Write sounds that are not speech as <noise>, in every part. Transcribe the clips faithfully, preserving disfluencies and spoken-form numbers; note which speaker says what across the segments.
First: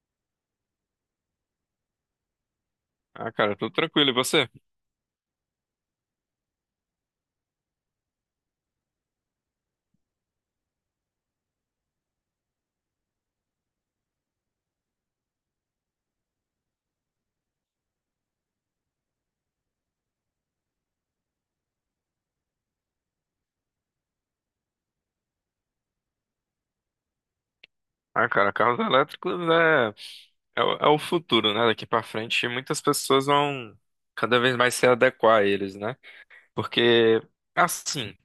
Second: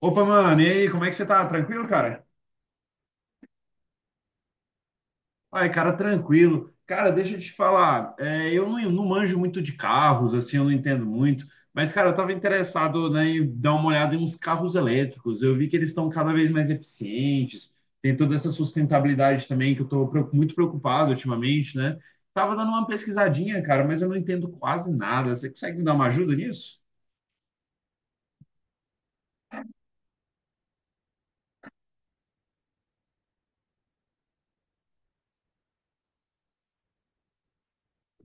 Speaker 1: Opa, mano, e aí, como é que você tá? Tranquilo, cara?
Speaker 2: Ah, cara, tudo tranquilo. E você?
Speaker 1: Ai, cara, tranquilo. Cara, deixa eu te falar, é, eu não, não manjo muito de carros, assim, eu não entendo muito, mas, cara, eu tava interessado, né, em dar uma olhada em uns carros elétricos. Eu vi que eles estão cada vez mais eficientes, tem toda essa sustentabilidade também que eu tô preo- muito preocupado ultimamente, né? Tava dando uma pesquisadinha, cara, mas eu não entendo quase nada. Você consegue me dar uma ajuda nisso?
Speaker 2: Ah, cara, carros elétricos é, é, o é o futuro, né? Daqui pra frente, muitas pessoas vão cada vez mais se adequar a eles, né? Porque, assim,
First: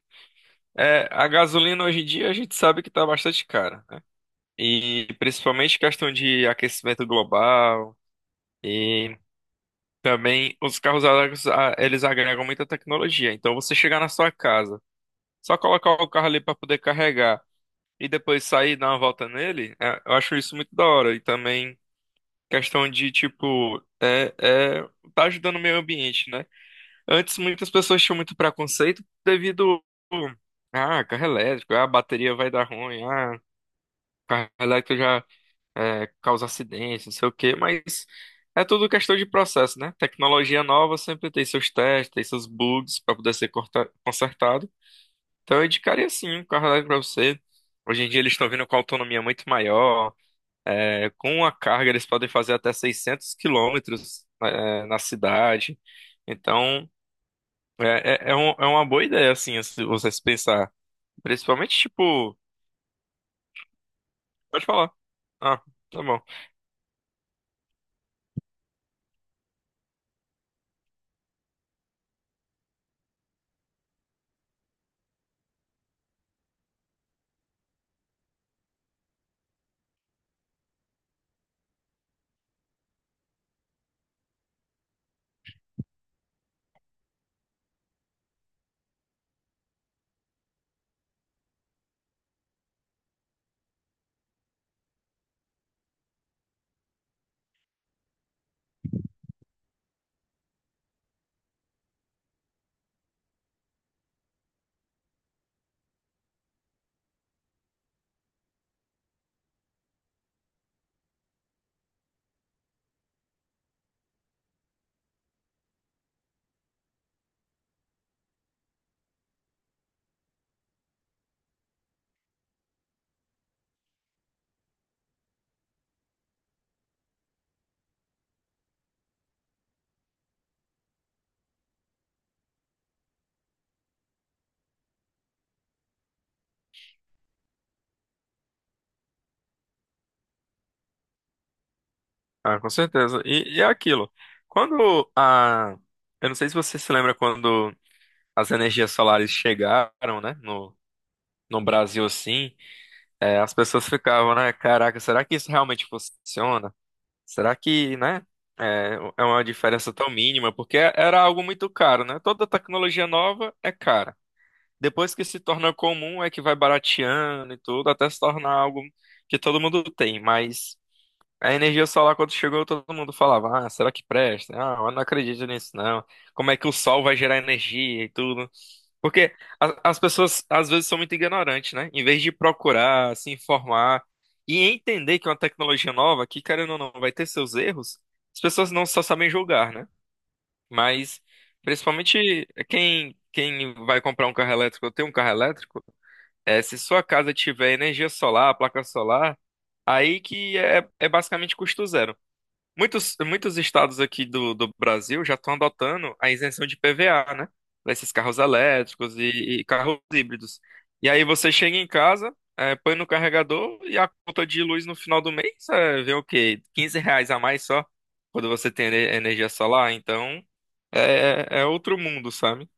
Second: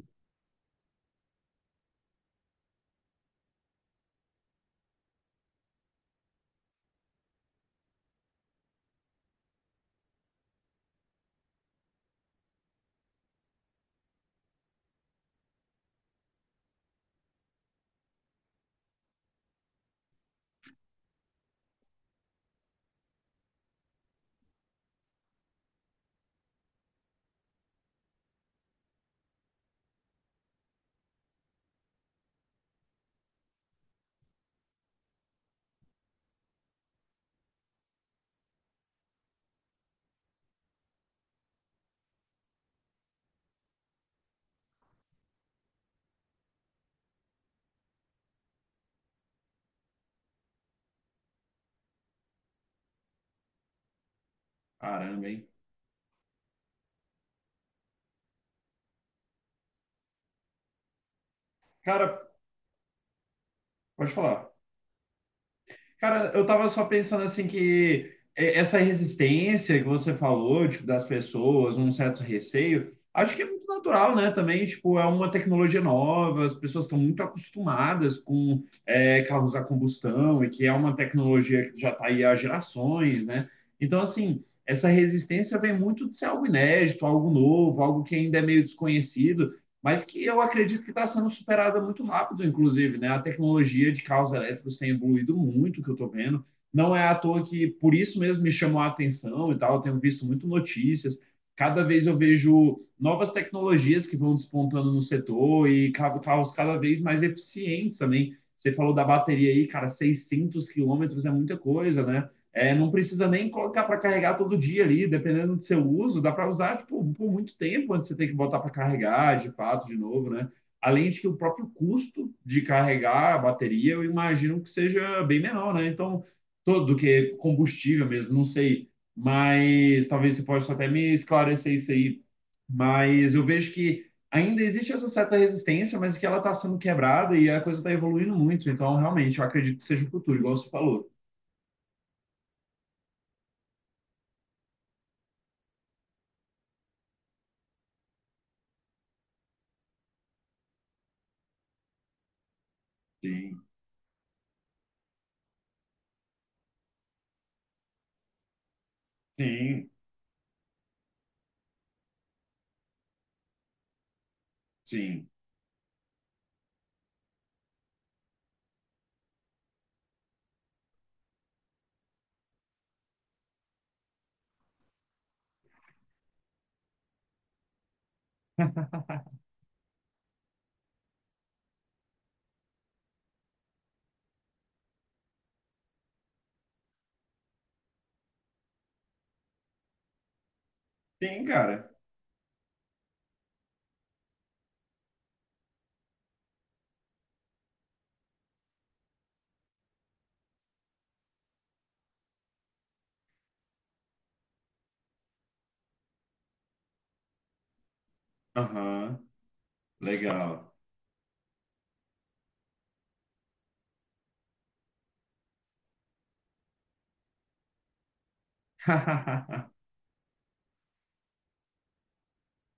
Speaker 2: é, a gasolina hoje em dia a gente sabe que tá bastante cara, né? E principalmente questão de aquecimento global e também os carros elétricos, ah, eles agregam muita tecnologia. Então, você chegar na sua casa, só colocar o carro ali pra poder carregar. E depois sair e dar uma volta nele, é, eu acho isso muito da hora. E também questão de, tipo, é, é, tá ajudando o meio ambiente, né? Antes muitas pessoas tinham muito preconceito devido ah, carro elétrico, ah, a bateria vai dar ruim, ah, carro elétrico já é, causa acidente, não sei o quê, mas é tudo questão de processo, né? Tecnologia nova sempre tem seus testes, tem seus bugs para poder ser corta- consertado. Então eu indicaria sim um carro elétrico para você. Hoje em dia eles estão vindo com autonomia muito maior. Com a carga, eles podem fazer até seiscentos quilômetros eh, na
Speaker 1: Caramba, hein?
Speaker 2: cidade. Então, é, é, é um- é uma boa ideia, assim, se você se pensar. Principalmente,
Speaker 1: Cara,
Speaker 2: tipo,
Speaker 1: pode falar.
Speaker 2: pode falar. Ah, tá bom.
Speaker 1: Cara, eu tava só pensando assim que é, essa resistência que você falou, tipo, das pessoas, um certo receio, acho que é muito natural, né? Também, tipo, é uma tecnologia nova, as pessoas estão muito acostumadas com é, carros a combustão e que é uma tecnologia que já está aí há gerações, né? Então, assim, essa resistência vem muito de ser algo inédito, algo novo, algo que ainda é meio desconhecido, mas que eu acredito que está sendo superada muito rápido, inclusive, né? A tecnologia de carros elétricos tem evoluído muito, que eu estou vendo. Não é à toa que por isso mesmo me chamou a atenção e tal. Eu tenho visto muito notícias. Cada vez eu vejo novas tecnologias que vão despontando no setor e ca- carros cada vez mais eficientes também. Você falou da bateria aí, cara, seiscentos quilômetros é muita coisa, né? É, não precisa nem colocar para carregar todo dia ali, dependendo do seu uso, dá para usar tipo, por muito tempo antes de você tem que botar para carregar, de fato, de novo, né? Além de que o próprio custo de carregar a bateria, eu imagino que seja bem menor, né? Então, todo do que combustível mesmo, não sei, mas talvez você possa até me esclarecer isso aí. Mas eu vejo que ainda existe essa certa resistência, mas que ela está sendo quebrada e a coisa está evoluindo muito. Então, realmente, eu acredito que seja o futuro, igual você falou.
Speaker 2: Ah, com certeza. E, e é aquilo. Quando a. Eu não sei se você se lembra quando as energias solares chegaram, né, no, no Brasil, assim, eh, as
Speaker 1: Sim,
Speaker 2: pessoas ficavam, né, caraca, será que isso realmente funciona? Será que, né? É, é uma
Speaker 1: sim.
Speaker 2: diferença tão mínima, porque era algo muito caro, né? Toda tecnologia nova é cara. Depois que
Speaker 1: Sim.
Speaker 2: se torna comum, é que vai barateando e tudo, até se tornar algo que todo mundo tem. Mas a energia solar, quando chegou, todo mundo falava: Ah, será que presta? Ah, eu não acredito nisso, não. Como é que o sol vai gerar energia e tudo? Porque a- as pessoas às vezes são muito ignorantes, né? Em vez de procurar, se informar e entender que é uma tecnologia nova, que querendo ou não, vai ter seus erros, as pessoas não só sabem julgar, né? Mas
Speaker 1: Sim, cara.
Speaker 2: principalmente quem, quem vai comprar um carro elétrico ou tem um carro elétrico, é, se sua casa tiver energia solar, placa solar, aí que é, é basicamente custo zero, né? Muitos, muitos estados aqui do, do Brasil já estão adotando a isenção de P V A, né? Para esses carros elétricos
Speaker 1: Aham.
Speaker 2: e, e carros híbridos.
Speaker 1: Legal.
Speaker 2: E aí você chega em casa, eh, põe no carregador e a conta de luz no final do mês eh, vê o quê? Quinze reais a mais só quando você tem ene- energia
Speaker 1: <laughs>
Speaker 2: solar. Então é, é é outro mundo, sabe?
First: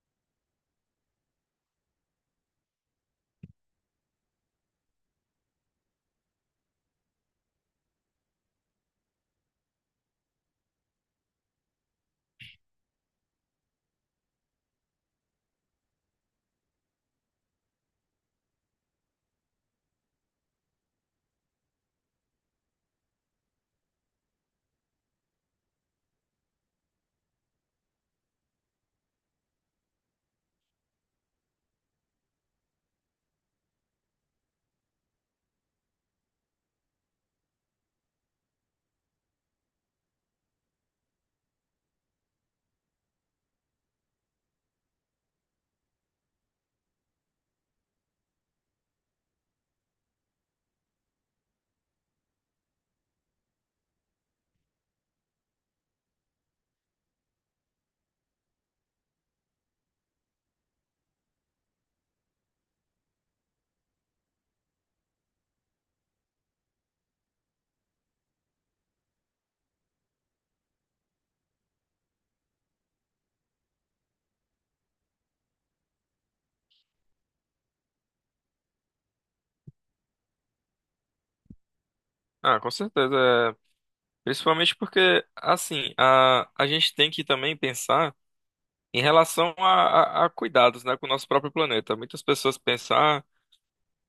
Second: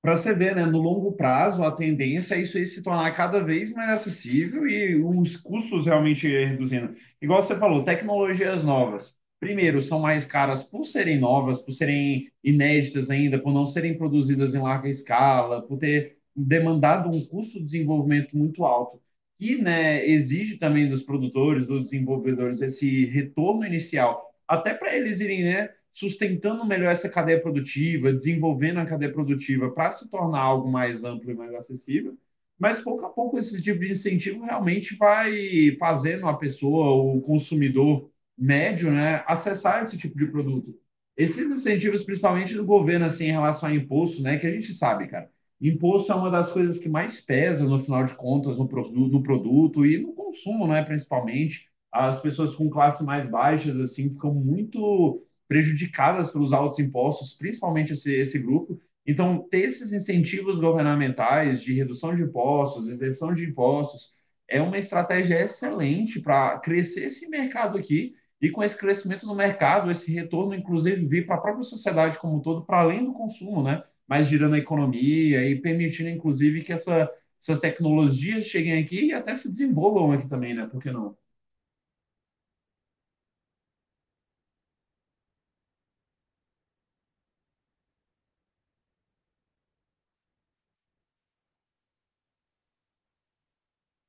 Speaker 1: Para você ver, né, no longo prazo, a tendência é isso aí se tornar cada vez mais acessível e os custos realmente reduzindo. Igual você falou, tecnologias novas. Primeiro, são mais caras por serem novas, por serem inéditas ainda, por não serem produzidas em larga escala, por ter demandado um custo de desenvolvimento muito alto. E, né, exige também dos produtores, dos desenvolvedores, esse retorno inicial, até para eles irem, né, sustentando melhor essa cadeia produtiva, desenvolvendo a cadeia produtiva para se tornar algo mais amplo e mais acessível. Mas pouco a pouco esse tipo de incentivo realmente vai fazendo a pessoa, o consumidor médio, né, acessar esse tipo de produto. Esses incentivos, principalmente do governo, assim, em relação a imposto, né, que a gente sabe, cara, imposto é uma das coisas que mais pesa no final de contas no, produto, no produto e no consumo, né, principalmente. As pessoas com classe mais baixas, assim, ficam muito prejudicadas pelos altos impostos, principalmente esse, esse grupo. Então, ter esses incentivos governamentais de redução de impostos, isenção de impostos, é uma estratégia excelente para crescer esse mercado aqui e com esse crescimento do mercado, esse retorno, inclusive, vir para a própria sociedade como um todo, para além do consumo, né? Mas girando a economia e permitindo, inclusive, que essa, essas tecnologias cheguem aqui e até se desenvolvam aqui também, né? Por que não?
Speaker 2: Ah, com certeza. É. Principalmente porque, assim, a, a gente tem que também pensar em relação a, a- a cuidados, né, com o nosso próprio planeta. Muitas pessoas pensam, ah,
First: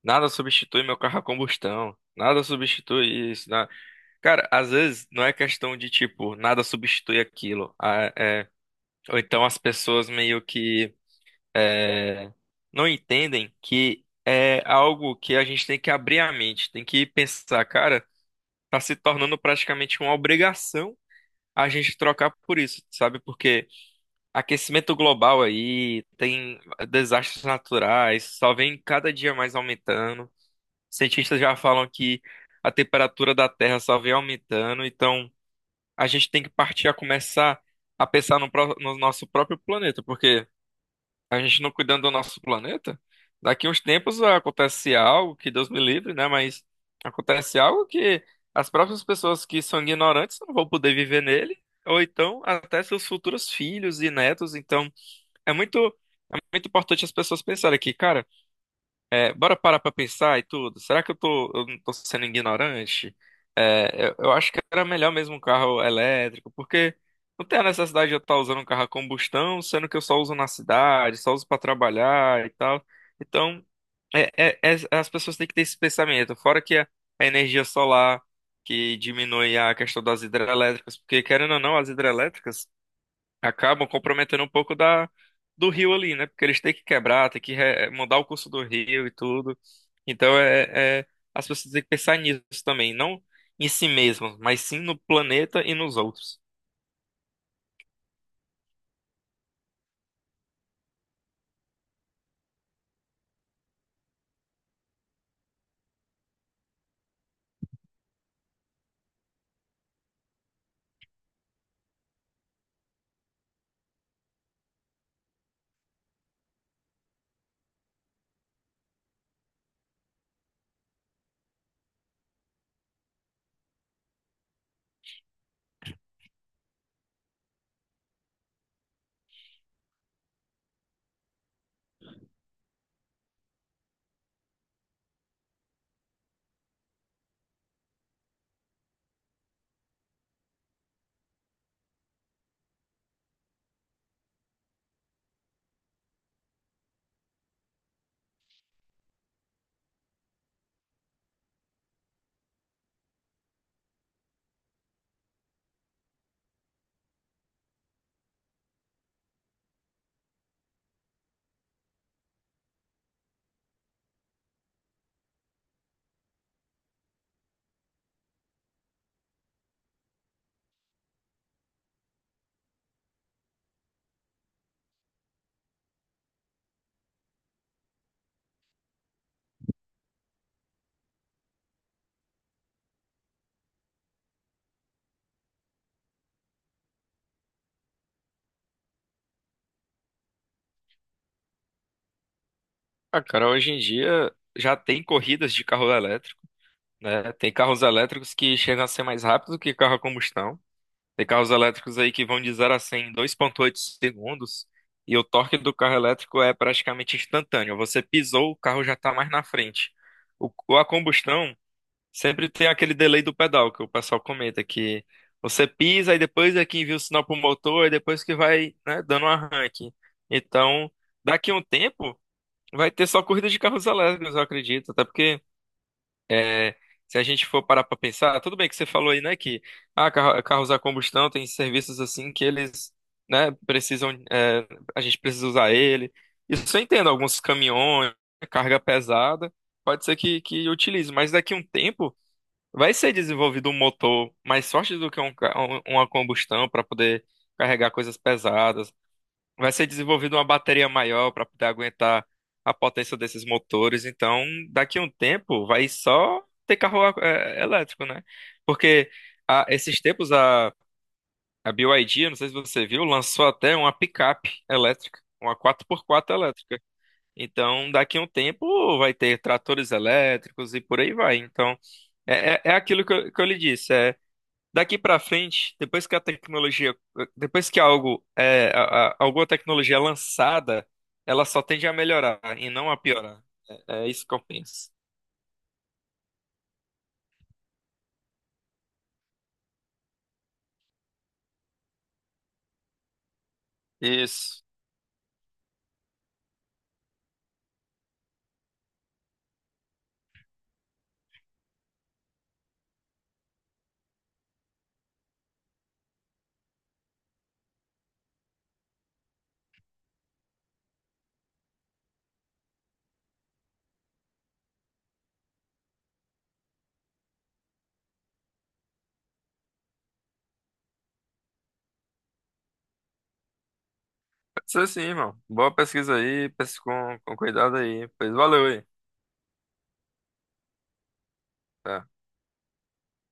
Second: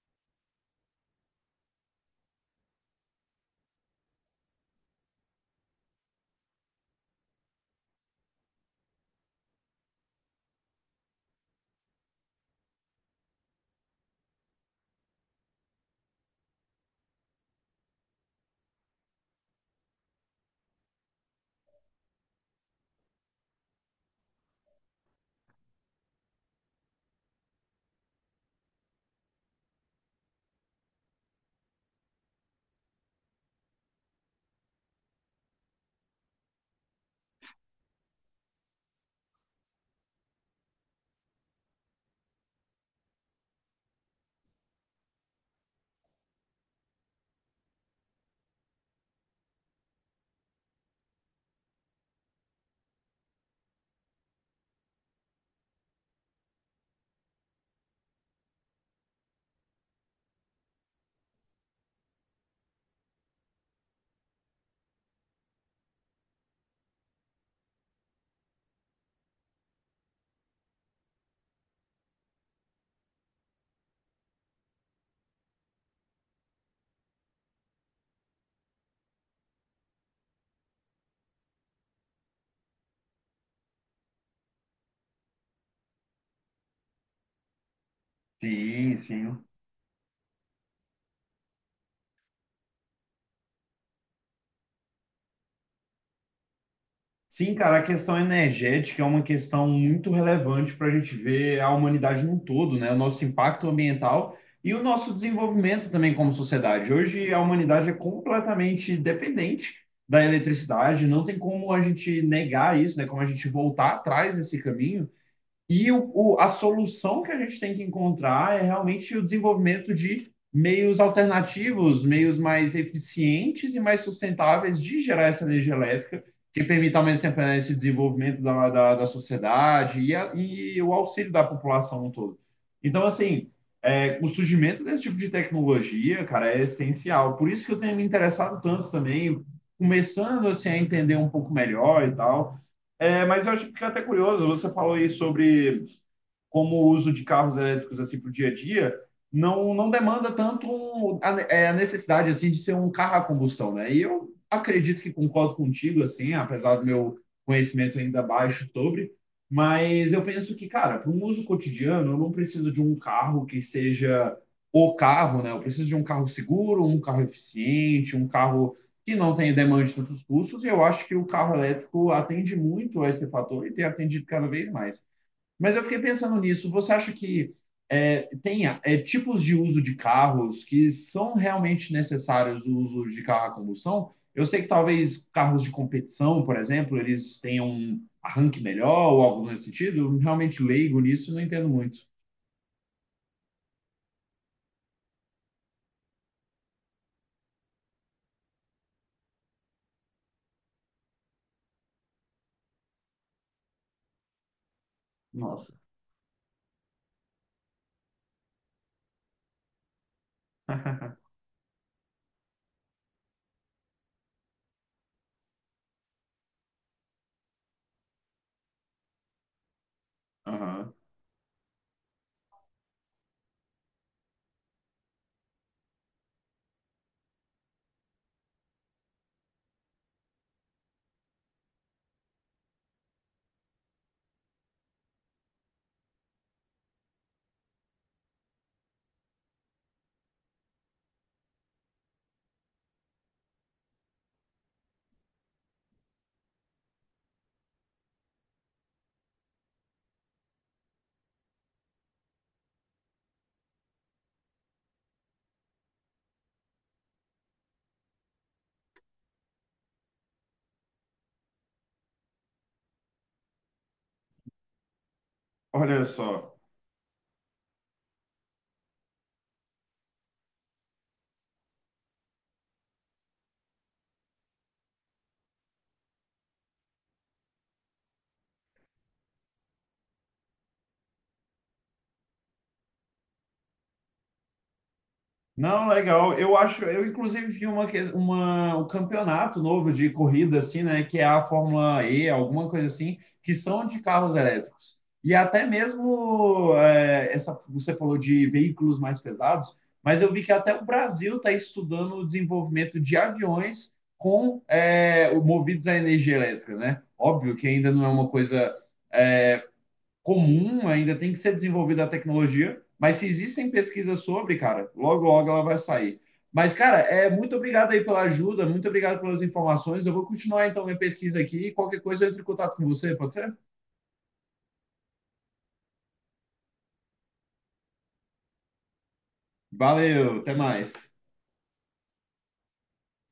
Speaker 2: nada substitui meu carro a combustão, nada substitui isso, né? Cara, às vezes não é questão de tipo, nada substitui aquilo. Ah, é, ou então as pessoas meio que não entendem que é algo que a gente tem que abrir a mente, tem que pensar, cara, tá se tornando praticamente uma obrigação a gente trocar por isso, sabe? Porque aquecimento global aí, tem desastres naturais, só vem cada dia mais aumentando. Cientistas já falam que a temperatura da Terra só vem aumentando, então a gente tem que partir a começar a pensar no, pró- no nosso próprio planeta, porque a gente não cuidando do nosso planeta, daqui uns tempos acontece algo que Deus me livre, né? Mas acontece algo que as próprias pessoas que são ignorantes não vão poder viver nele, ou então até seus futuros filhos e netos, então. É muito, é muito importante as pessoas pensarem aqui, cara, é, bora parar pra pensar e tudo. Será que eu tô, eu não tô sendo ignorante? É, eu, eu acho que era melhor mesmo um carro elétrico, porque não tem a necessidade de eu estar usando um carro a combustão, sendo que eu só uso na cidade, só uso pra trabalhar e tal. Então, é- é- é- as pessoas têm que ter esse pensamento. Fora que a, a energia solar, que diminui a questão das hidrelétricas, porque querendo ou não, as hidrelétricas acabam comprometendo um pouco da do rio ali, né? Porque eles têm que quebrar, têm que re- mudar o curso do
Speaker 1: Sim,
Speaker 2: rio e
Speaker 1: sim.
Speaker 2: tudo. Então é, é- as pessoas têm que pensar nisso também, não em si mesmas, mas sim no planeta e nos outros.
Speaker 1: Sim, cara, a questão energética é uma questão muito relevante para a gente ver a humanidade num todo, né? O nosso impacto ambiental e o nosso desenvolvimento também como sociedade. Hoje a humanidade é completamente dependente da eletricidade, não tem como a gente negar isso, né? Como a gente voltar atrás nesse caminho. E o, o- a solução que a gente tem que encontrar é realmente o desenvolvimento de meios alternativos, meios mais eficientes e mais sustentáveis de gerar essa energia elétrica, que permita ao mesmo tempo né, esse desenvolvimento da, da, da sociedade e, a- e o auxílio da população todo. Então, assim, é, o surgimento desse tipo de tecnologia, cara, é essencial. Por isso que eu tenho me interessado tanto também, começando assim, a entender um pouco melhor e tal. É, mas eu acho que fica até curioso, você falou aí sobre como o uso de carros elétricos assim para o dia a dia, não, não demanda tanto a, é, a necessidade assim de ser um carro a combustão, né? E eu acredito que concordo contigo assim, apesar do meu conhecimento ainda baixo sobre, mas eu penso que, cara, para um uso cotidiano, eu não preciso de um carro que seja o carro, né? Eu preciso de um carro seguro, um carro eficiente, um carro que não tenha demanda de tantos custos, e eu acho que o carro elétrico atende muito a esse fator e tem atendido cada vez mais. Mas eu fiquei pensando nisso. Você acha que é, tem é, tipos de uso de carros que são realmente necessários o uso de carro a combustão? Eu sei que talvez carros de competição, por exemplo, eles tenham um arranque melhor ou algo nesse sentido. Eu realmente leigo nisso e não entendo muito.
Speaker 2: Ah, cara, hoje em dia já tem corridas de carro elétrico, né? Tem carros elétricos que chegam a ser mais rápidos do que carro a combustão. Tem carros elétricos aí que vão de zero a cem em dois vírgula oito segundos e o torque
Speaker 1: Nossa.
Speaker 2: do carro elétrico é praticamente instantâneo. Você pisou, o carro já está mais na frente. O, o- a combustão sempre tem aquele delay do pedal que o pessoal comenta que você pisa e depois é que envia o sinal para o motor e depois que vai, né, dando um arranque. Então,
Speaker 1: Aham.
Speaker 2: daqui a um tempo vai ter só corrida de carros elétricos, eu acredito, até porque é, se a gente for parar para pensar, tudo bem que você falou aí, né, que ah, carro- carros a combustão tem serviços assim que eles, né, precisam, é, a gente precisa usar ele. Isso eu entendo, alguns caminhões, carga pesada, pode ser que, que utilize, mas daqui a um tempo vai ser desenvolvido um motor mais forte do que um, ca- um- uma combustão para poder carregar coisas pesadas. Vai ser desenvolvida uma bateria maior para poder aguentar a potência desses motores. Então, daqui a um tempo, vai só ter carro é, elétrico, né? Porque há esses tempos a, a B Y D, eu não sei se você viu, lançou até uma picape elétrica, uma quatro
Speaker 1: Olha
Speaker 2: por quatro
Speaker 1: só.
Speaker 2: elétrica. Então, daqui a um tempo, vai ter tratores elétricos e por aí vai. Então, é, é, é aquilo que eu, que eu lhe disse. é Daqui para frente, depois que a tecnologia, depois que algo é, a- a- alguma tecnologia é lançada, ela só tende a melhorar e não a piorar. É, é isso que eu penso.
Speaker 1: Não, legal. Eu acho, eu inclusive vi uma, que- uma- um campeonato novo de corrida, assim, né? Que é a Fórmula E, alguma coisa assim, que são de carros
Speaker 2: Isso.
Speaker 1: elétricos. E até mesmo, é, essa, você falou de veículos mais pesados, mas eu vi que até o Brasil está estudando o desenvolvimento de aviões com, é, o- movidos à energia elétrica, né? Óbvio que ainda não é uma coisa, é, comum, ainda tem que ser desenvolvida a tecnologia, mas se existem pesquisas sobre, cara, logo, logo ela vai sair. Mas, cara, é muito obrigado aí pela ajuda, muito obrigado pelas informações. Eu vou continuar então minha pesquisa aqui. Qualquer coisa eu entro em contato com você, pode ser?
Speaker 2: Pode ser sim, irmão. Boa pesquisa aí, pesquisa com, com cuidado aí. Pois valeu aí.
Speaker 1: Valeu, até mais.
Speaker 2: Tá.